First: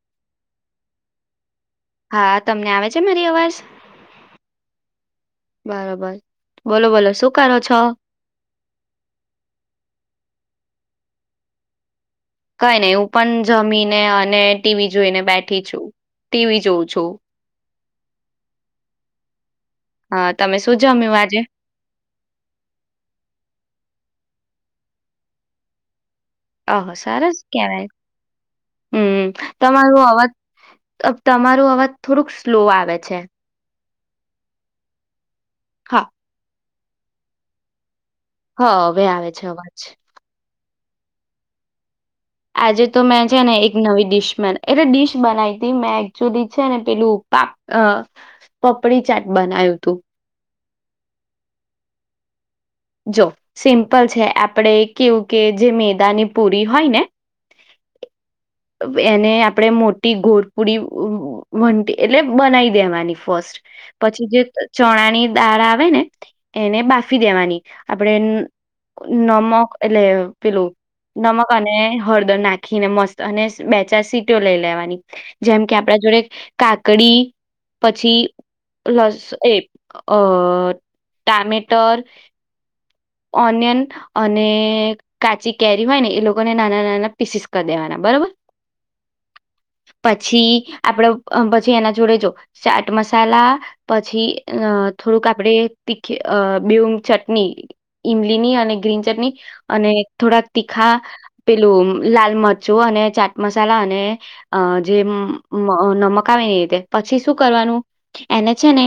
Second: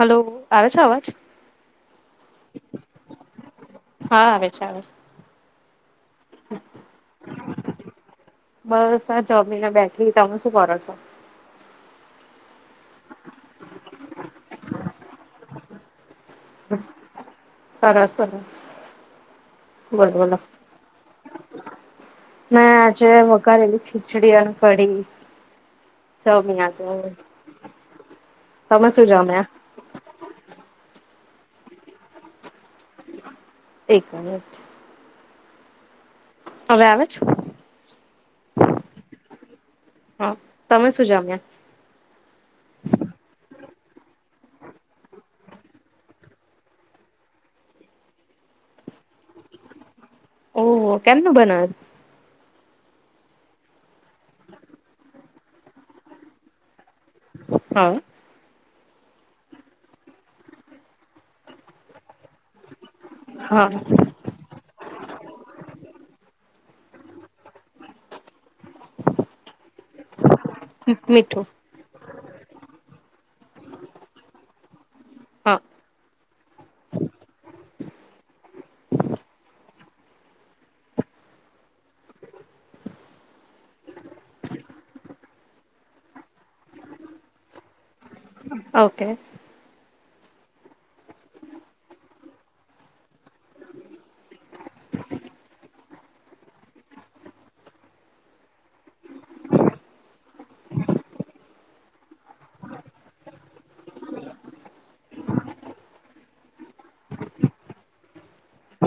Hello આવે છે અવાજ. હા તમને આવે છે મારી અવાજ હા આવે છે આવે છે બરોબર બોલો બોલો શું કરો છો? બસ આ જમીને બેઠી તમે શું કરો છો? કઈ નહી હું પણ જમી ન ને અને ટીવી જોઈને બેઠી છું. ટીવી જોઉં છું સરસ સરસ બોલો હા બોલો તમે શું જમ્યું આજે ના આજે વગારેલી ખિચડી અને કઢી. જમી આજે ઓહો સરસ કેવાય, તમે શું હમ જમ્યા તમારું અવાજ ત- તમાર અવાજ થોડુંક સ્લો આવે છે. એક મિનિટ. હા. હવે આવે છે. હા હવે આવે છે અવાજ. હા. તમે શું જામ્યા? આજે તો મેં છે ને એક નવી ડિશ મનાય એટલે ડિશ બનાવી હતી મેં એકચુલી છે ને પેલું પાપ પપડી ચાટ બનાવ્યું તું. હમ્મ કેમનું બનાવે. જો સિમ્પલ છે આપણેે કેવું કે જે મેદાની પુરી હોય ને હા. અવ એને આપણેે મોટી ગોરપુડી ઉવ વંટી એટલે બનાવી દેવાની ફર્સ્ટ. હા પછી જે ચ ચણાની દાળ આવે ને એને બાફી દેવાની આપડે ન નમક એટલે અ પેલું મીઠું નમક અને હળદર નાખીને મસ્ત અને સ બે ચાર સીટોઓ લઈ લેવાની. હા જેમ કે આપડા જોડે કાકડી પછી લસ એ અ ટામેટર ઓનિયન અને કાચી કેરી હોય ને એ લોકોને નાના નાના પીસીસ કર દેવાના. બરોબર ઓકે. પછી આપડે અ પછી, એના જોડે જો ચાટ મસાલા પછી, અ થોડુંક આપડે તીખી અ બેઉંન ચટ ટની ઈમલીની અને ગ્રીન ચટની અને થોડાક તીખા પેલું લાલ મરચું અને ચાટ મસાલા અને અ જે મ મન મખાવીની કે પછી શું કરવાનું? એને છે ને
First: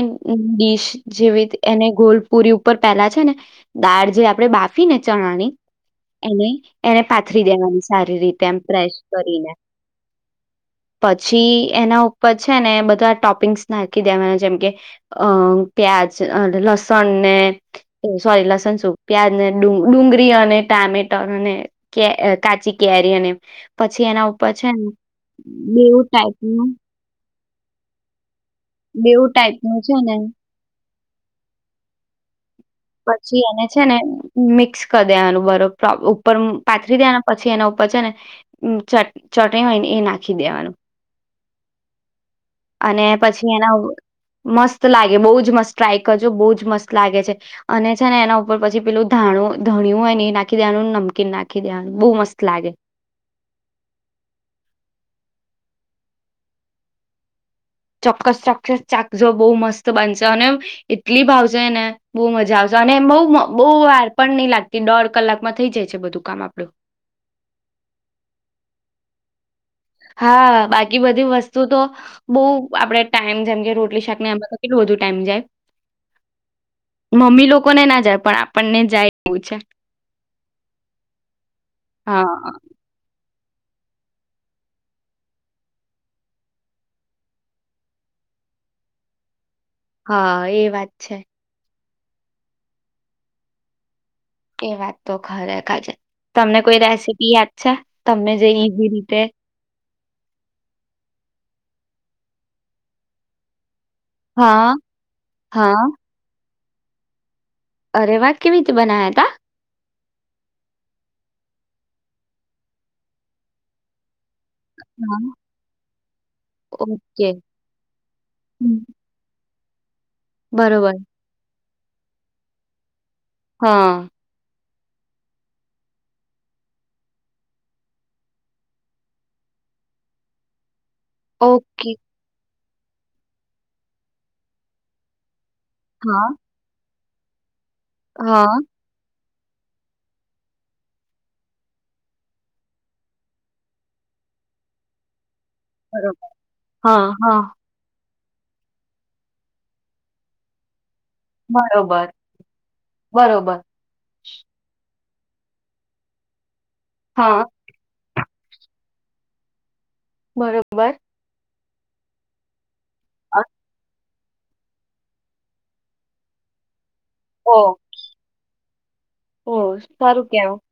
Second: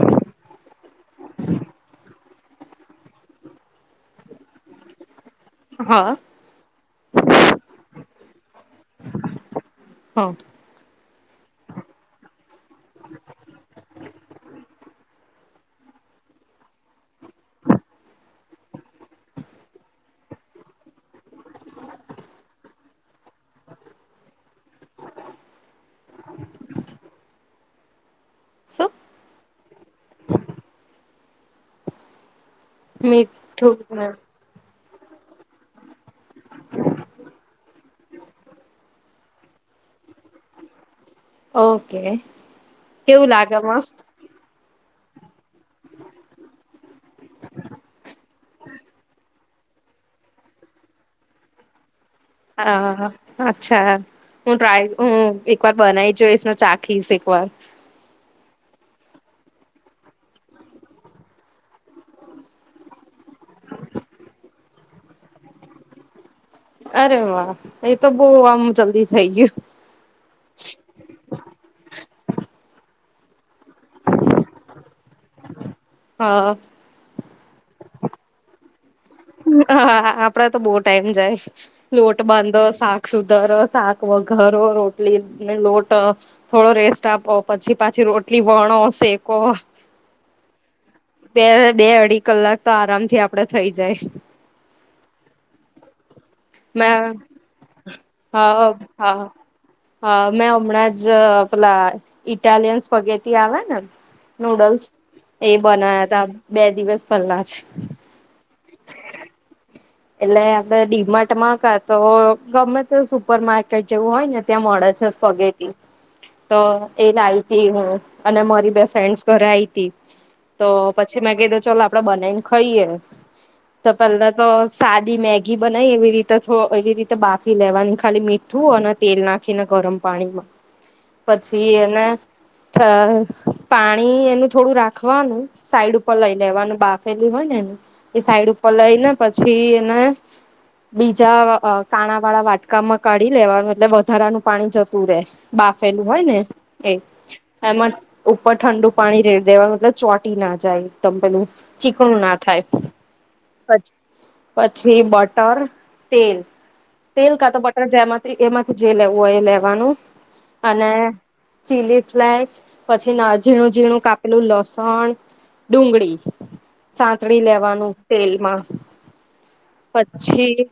ડીશ જેવી એને ગોલપુરી ઉપર પેલા છે ને દાળ જે આપડે બાફીને ચણાની હા એની નઈ એણે પાથરી દેવાની સારી રીતે એમ પ્રેશ કરીને. હા. પછી એના ઉપર છે ને બધા ટોપિંગ્સ નાખી દેવાના જેમ કે, અ પ્યાજ અહ લસણને સોરી લસનસૂપ પ્યાજ ને ડુંગ ડુંગરી અને ટામેટર અને કે અ કાચી કેરી અને પછી એના ઉપર છે ને બેવું ટાઈપનું શું બેવું ટાાઈપનું છે ને પછી એને છે ને મીઠું મિક્સ કર દેવાનું બરફ તો આપડું ઉપર ઉમ પાથરી દેવાના. પછી, એના ઉપર છે ને ઉન ચટ ચટણી હોય ને એ નાખી દેવાનું. ઓકે, કેવું લાગ મસ્ત ત લાગે બઉ જ મસ્ત ટ્રાઈ કરજો બહુ જ મસ્ત લાગે છે. અને છે ને એના ઉપર પછી પેલું ધાણું ધાણ્યું હોય ને એ નાખી દેવાનું નમકીન નાખી દેવાનું બહુ મસ્ત લાગે હા. હા. હા. અચ્છા હા, હું ટ્રાય હમ. એક વાર બનાવી જોઈશ ન ચાખીશ એક વાર. ચોક્કસ ચોક્કસ ચાકજો બહુ મસ્ત બનશે. અને એટલી ભાવશે ને બહુ મજા આવશે. અને બહુ મ બહુ વાર પણ નઈ લાગતી દોઢ કલાકમાં થઇ જાય છે બધું કામ આપડું. અરે વાહ! એ તો બહુ આમ જલ્દી થઈ ગ્યું. હા બાકી બધી વસ્તુ તો બહુ આપડે ટાઈમ જેમ કે રોટલી શાક ને આમ બ કેટલું બધું ટાઈમ જાય. હા મમ્મી લોકોને ના જાય પણ આપણને જાય એવું છે ઉહમ અહ હા હા આપડા તો બહુ ટાઈમ જાય. લોટ હા બાંધો શાક સુ દરસ શાક વધારો રોટલીને લોટ થોડો રેસ્ટ આપો પછી, પાછી રોટલી વણો શેકો હા. એ વાત છે. ઢી કલાક તો આરામથી આપડે થઈ જાય. એ વાત તો ખરેખર છે. તમને કોઈ મે રેસીપી યાદ છે. તમને જે હા ઈઝી રીતે. હા ઇટાલિયન્સ પગેથી આવે ને. હા, નુડલ્સ એ હા. બનાયા તા. બે દિવસ પહેલા જ. અરે વાત કેવી રીતે બના્યા તા. એટલે આપડણે ડીમટમાં ક તો ગમે તે સુપર માર્કેટ જેવું હોય ને. ત્યાં મળે છે હા. પગેથી તો એ ઓકે. લાવ ત હું અને મારી હમ્મ. બે ફ્રેન્ડસ ઘરે આવીઈ. તે. તો બરોબર. પછી મેં કઈ દ ચાલ આપ. આપડે બનાવીને ખાઈએે. હા, તોપલડા તો. સાદી મેગી બનાવી એવી રીતે થ એવી રીતે બાફી લેવાનું ખાલી મીઠું અને તેલ નાખીને ગરમ પાણીમાં. પછી ઓકે. એને. પાણી એનું થોડું રાખવાનું. સાઈડ ઉપર હા. લઈ લેવાનું બાહ. પેલી હોય. એ સાઈડ હા, ઉપર લઈ ને પછી. પછી એને બીજા કાણા વાળા વાટકામાં કાઢી લેવાનું એટલે વધારાનું પાણી જતું રે. બાફેલું હોય બરોબર. ને એ હા, હા. એમાં. ઉપર ઠંડુ પાણી રેડ દેવા મતલબ ચોટી ના જાય. તમ પેલું બરોબર, ચીકણું ના થાય બરોબર. પછ. પછી. જી બટર તેલ. તેલ હા, કા તો બટર જેમ એમાંથી જે લેવું હોય એ લેવાનું અને બરોબર ચીલી ફ્લેક્સ પછી ના ઝીણું ઝીણું કા પેલું લસણ ડુંગળી સાતણી ઓ લેવાનું તેલમાં ઓ સારું કેં પછી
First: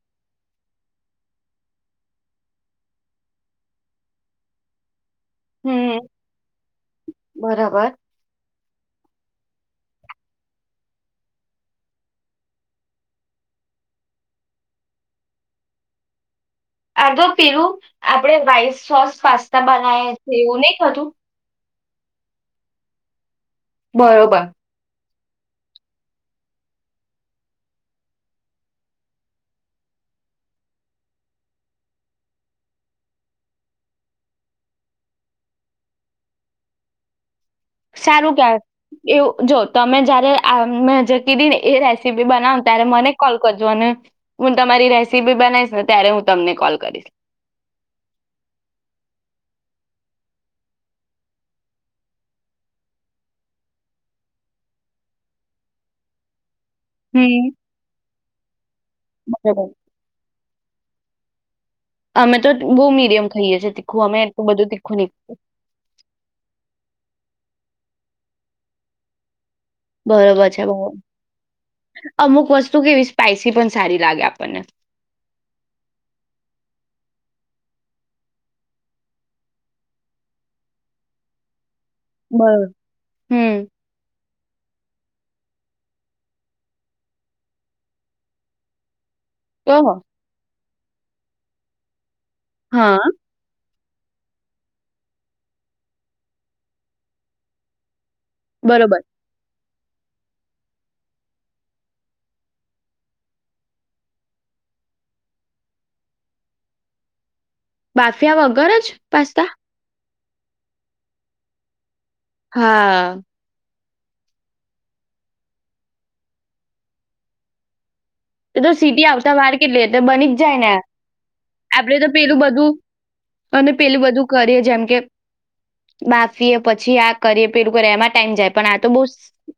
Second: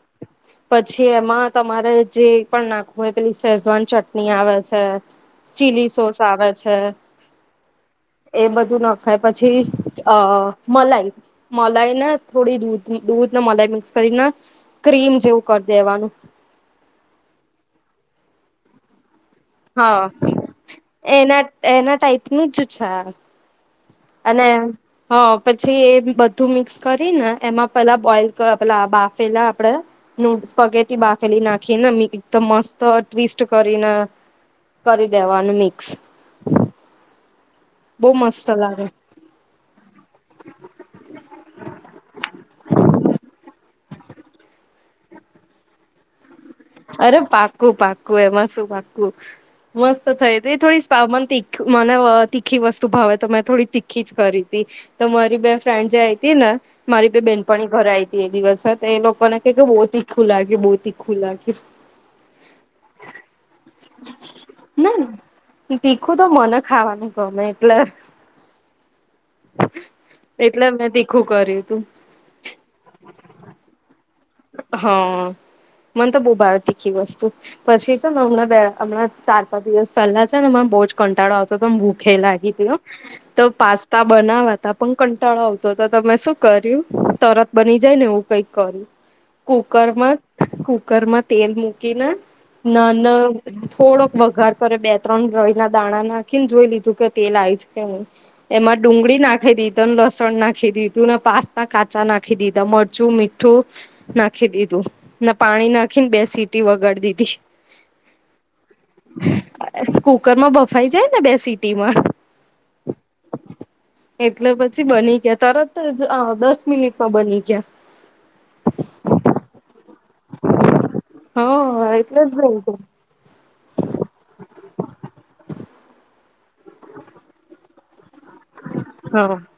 પછી એમાં તમારે જે પણ નાખવું હોય પેલી સેજવાન ચટણી આવે છે ચીલી હમ્મ, સોસ આવે છે બરાબર. એ બધું નાખાય પછી અ મલાઈ મલાઈ ને થોડી દૂધ દૂધને મલાઈ મિક્સ કરીને ક્રીમ જેવું કરી દેવાનું આધો પીરું આપડે વાઈ સોસ પાસ્તા હા બનાવે છે એવું નહી ખતું એના એના ટાઈપનુંું જ છે બરોબર. હા પછી એ બધું મિક્સ કરીને એમાં પેલા બોઈલ પ પેલા બાફેલા આપણેે નૂડસ પગેથી બાફેલી નાખીને મ એકદમ મસ્ત ટ્વિસ્ટ કરીને કરી દેવાનું મિક્સ. બહુ સારું મસ્ત ક્યા લાગે એવું જો તમે જયારે આ મે જે કીધી ને એ રેસીપી બનાવ ત્યારે મને કોલ [unintelligible] હું તમારી રેસીપી બનાવીશ ને ત્યારે હું તમને કોલ કરીશ અરે પાકું-પાકું એમાં શું પાકું. મસ્ત થઈ તી થોડી સામ તીખ મને વ તીખી વસ્તુ ભાવે, તો મેં થોડી તીખી જ કરી તી. તો મારી બે ફ્રેન્ડ જે આઈ તી ને મારી બે હમ બેનપણી ઘર આઈ તે દિવસ જ ને એ લોકો ને કેટલું બરોબર બઉ તીખુ લાગ એ બહુ તીખું લાગ. [unintelligible] અમે તો બહુ મીડિયમ ખાઈએ છીએ તીખું અમે એટલું બધું તીખું ની ના તીખું તો મને ખાવાનું ગમે [unintelligible] એટલે બરોબર છે. એટલે મેં [unintelligible] તીખું કર્યું તું અમુક વસ્તુ કેવી સ્પાઈસી પણ સારી લાગે આપ હા મને તો બહુ ભાવે તીખી વ સ્તુ. પછી છે ને હમણાં બે હમણાં ચાર પાંચ દિવસ પહેલા છે ને હમણા બહુ જ કંટાળો આવતો હતો ને ભૂ ખે લાગી તી બરોબર હો, તો હમ પાસ્તા બનાવા તા પણ કંટાળો આવતો, તો મે શું કર્યું તરત બની જાય ને એવું કઈક કર્યું. તો કુકર માં જ કુક કુકર માં તેલ મૂકીને હા નાના થોડોક વઘાર કરે બે ત્રણ રય ના દાણા નાખીને જોઈ લીધું કે તેલ આઈ જ કે નહીં. એમાં બરોબર ડુંગળી નાખી દીધ [unintelligible] લસણ નાખી દીધું, ને પાસ્તા કાચા નાખી દીધા, મરચું, મીઠું નાખી દીધું. ને પાણી નાખીને બે સીટી વગાર દીધી. બાફિયા વગર જ પાસ્તા? કુકર માં બફાઈ જાય ને બે સીટી માં. હા. એટલે પછી બની ગયા તરત જ અહ દસ મિનિટમાં બની ગયા. એ તો સીટી આવતા વારે [unintelligible] એટલે બની જ જાય ને. હા આપડે તો એટલે પેલું બધું જ અને પેલું બધું કરીએ જેમ કે બા ફીએ પછી આ કરીએ પેલું [unintelligible] ટાઈમ જાય પણ આ તો બહું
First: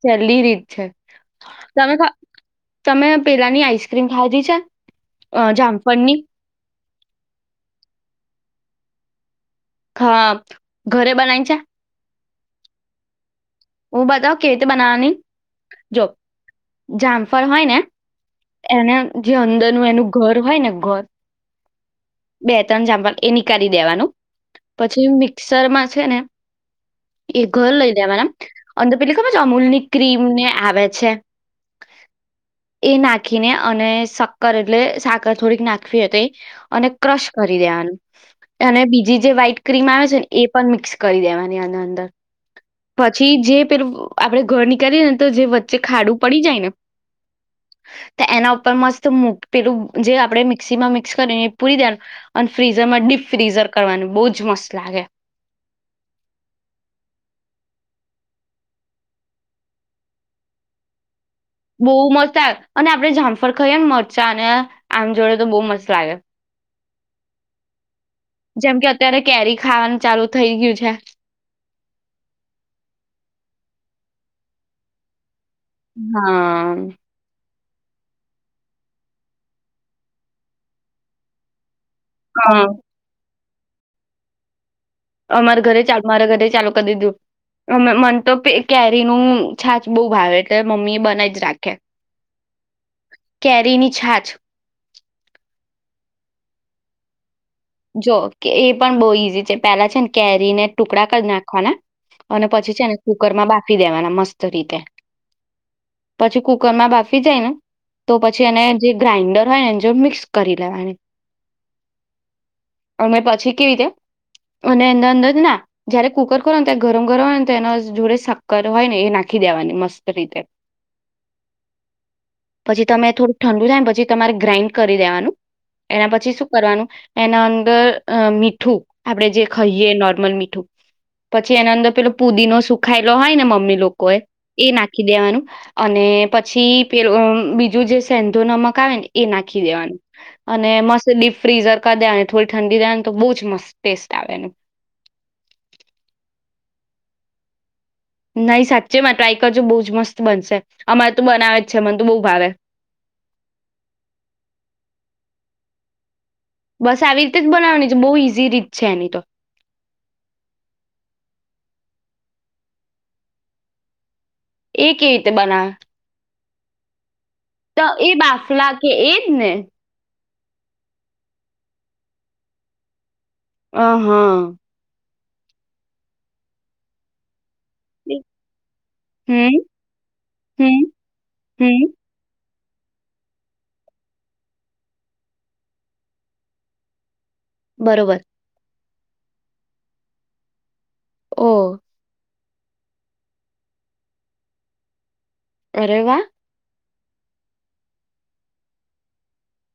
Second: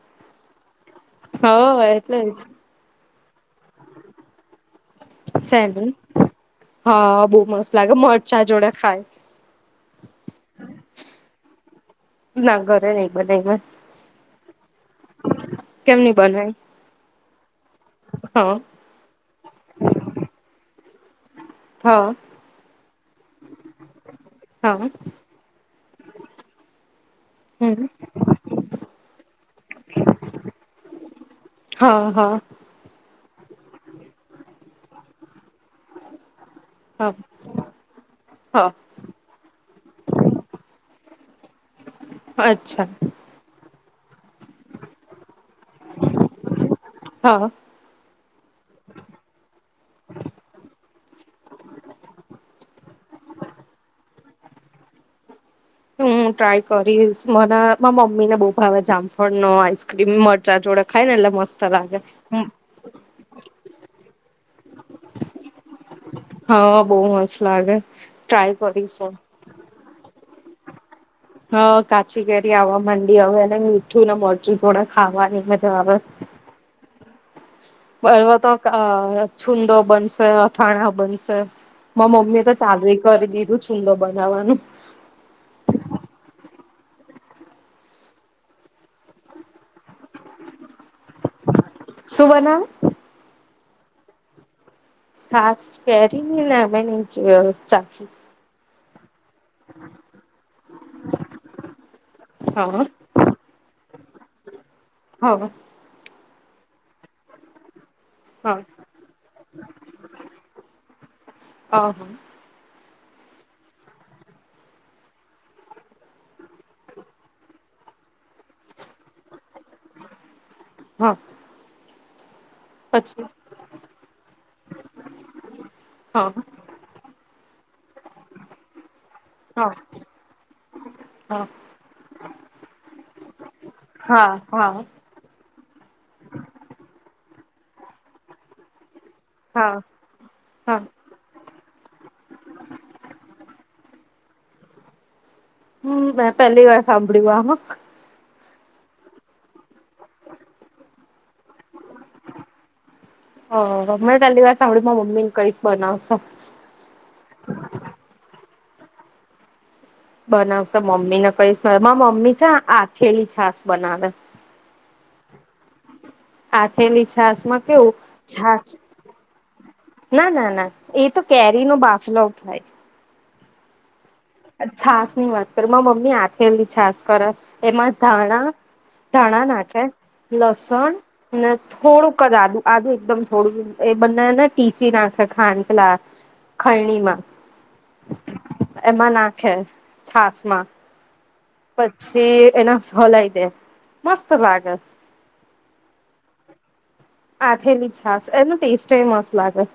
સહેલી રીત છ હ એટલે જ પેલા ની આઈસ્ક્રીમ ખાધી છે અ સેલન જામફળની હા બહુ મસ્ત લાગે મરચા જોડે થાય હા ઘરે બનાવી છે નાગોરે નઈ બઈ હું બતાવ કેવી રીતે બનાવાની કેમ જો નહી બનાવી જામફળ હોય ને હા એને જે અંદરનું એનું ઘર હોય ને ઘર હા બે ત્રણ ચંપલ એ નીકાળી દેવાનું હા પછી મિક્સરમાં છે ને એ ઘર હમ લઇ દેવા અંદર પેલી ખબર છે અમૂલ ની ક્રીમ ને આવે છે હા હા એ નાખ રાખીને અને શક્કર એટલે સાકર થોડીક નાખવી હતી અને હા ક્રશ કરી દેવાનું હા અને બીજી જે વ્હાઈટ ક્રીમ આવે છે ને એ પણ મિક્સ કરી દેવાની અ અંદર અચ્છા પછી જે પે આપડે ઘર નીકળીએે ને તો જે વચ્ચે ખાડું પડી જાય, હા ને એના ઉપર મસ્ત મૂક પેલું જે આપડે મિક્સી માં મિક્સ કરી એ પૂરી દેવાનું, અને ફ્રીઝર માં ડીપ ફ્રીઝર કરવાનું બહજ મસ્ત લાગે હું ટ્રાય કરીશ મરા મમ્મી ને બહુ ભાવે જામફળ નો આઈસ્ક્રીમ મરચા જોડે ખાય ને એટલે મસ્ત બહુ લાગે મસ્ત આવે અને આપડણે જામફર ખાઈએ ને મરચાં અને આમ જોડે તો બહુ મસ્ત લાગે હા બહુ મસ્ત લાગે ટ્રાય જેમ કે કરીશું અત્યારે કેરી ખાવાનું ચાલુ થઈ ગયું છે હ કાચી કેેરી આવવા માંડી હવે એ મીઠું ને મોજું થોડાક ખાવાની મજા હા બવા તો આ છુંંદો બનશે અથાણા બનશે મા મમ્મી તો હા ચાાલ કરી દ એ હદ બનાવવાનું અમારા ઘરે ચ મારા ઘરે ચાલુ કરી દીધું અ મને તો કેરી નું છાચ બહુ ભાવે મમ્મી બનાઈ જ રાખે શું બનાવે કેરીની છાછ સાસ કે ને અં ન જોયો જો કે એ પણ બોઈ પેલા છે ને કેરીને ટુકડા જ નાખવાના અને પછી છે હા એને કુકરમાં બાફી દેવાના મસ્ત રીતે. હા પછી કુકર માં બાફી જાય ને. તો પછી એને હા જે ગ્રાઇન્ડર હોય ને જો મિક્સ કરી લેવાની. હા અ પછી કેવી રીતે અને અર અંદર ના જયારે કુકર કરને ત્યારે ગરમ ગરમ હોય ને તો એના જોડે સાક્કર હોય ને એ નાખી. નાખી દેવાની મસ્ત રીતે. હા પછી તમે થોડું ઠંડુ થાય ને પછી તમારે ગ્રાાઈન્ડ કરી દેવાનું એના હા પછી શું કરવાનું. એના અંદર મીઠું આપડે જે હા ખાઈએ નોર્મલ મીઠું હા પછી એના અંદર પેલો પુદીનો સુખાયેલો હોય ને મમ્મી લોકો એ હા એ હા નાખી દેવાનું અને પછી પે. બીજું જે સેંધુ નમક આવે ને. એ નાખી હા દેવાનું અને હા મસલી ફ્રીઝર. થોડી ઠંડી રહે ને તો બહ જ મત ટેસ્ટ. આવે. હમ મે પહેલી વાર સાંભળ્યું આ હ. નઈ સાચે માં ટ્રાય કરજો બઉુ. મત બ અરે ત બનાવે છે મને બ ભાવે. આ હ મેં પહેલી વાર સાંભળ્યું મા મમ્મી ને કઈશ બનાવશે. બસ આવી રીતે જ બનાવવાની છે બહુ ઈઝી રીત. છે ન તો. બનાવશે મમ્મી ને કઈશ મમ્મી છેા આથેલી છાસ બનાવે. એ કેવી રીતે બનાવ. હા થેલી છાસ માં કેવું એ છા. બાફલા કે એજ ને ના ના ના એ તો કેરી નો બાફલો થાય. હ. હા. છાસ ની વાત કરી માં મમ્મી હાથેલી છાસ કર. એમાં ધાણા ધાણા હમ નાખે હમ લસણ હમ થોડુંક જ આદુ. આજ એકદમ થોડું એ બને ને ટીચી નાખે ખાંડ પેલા ખૈણીમાં. બરોબર. એમાં નાખે છાસ માં. ઓ પછી. એના સોલાઈે મસ્ત ભાગ. અરેવા. આથેેલી છાસ એનું ટેસ્ટ એ મસ્ત લાગે.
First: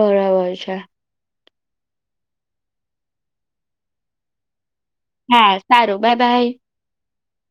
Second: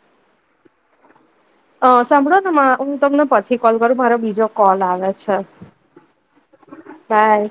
બરાબર છે. અ સાંભળો ને હું તમને પછી કોલ કરું મારો બીજો. કોલ આવે છે હા સારું બાય બાય. બાય.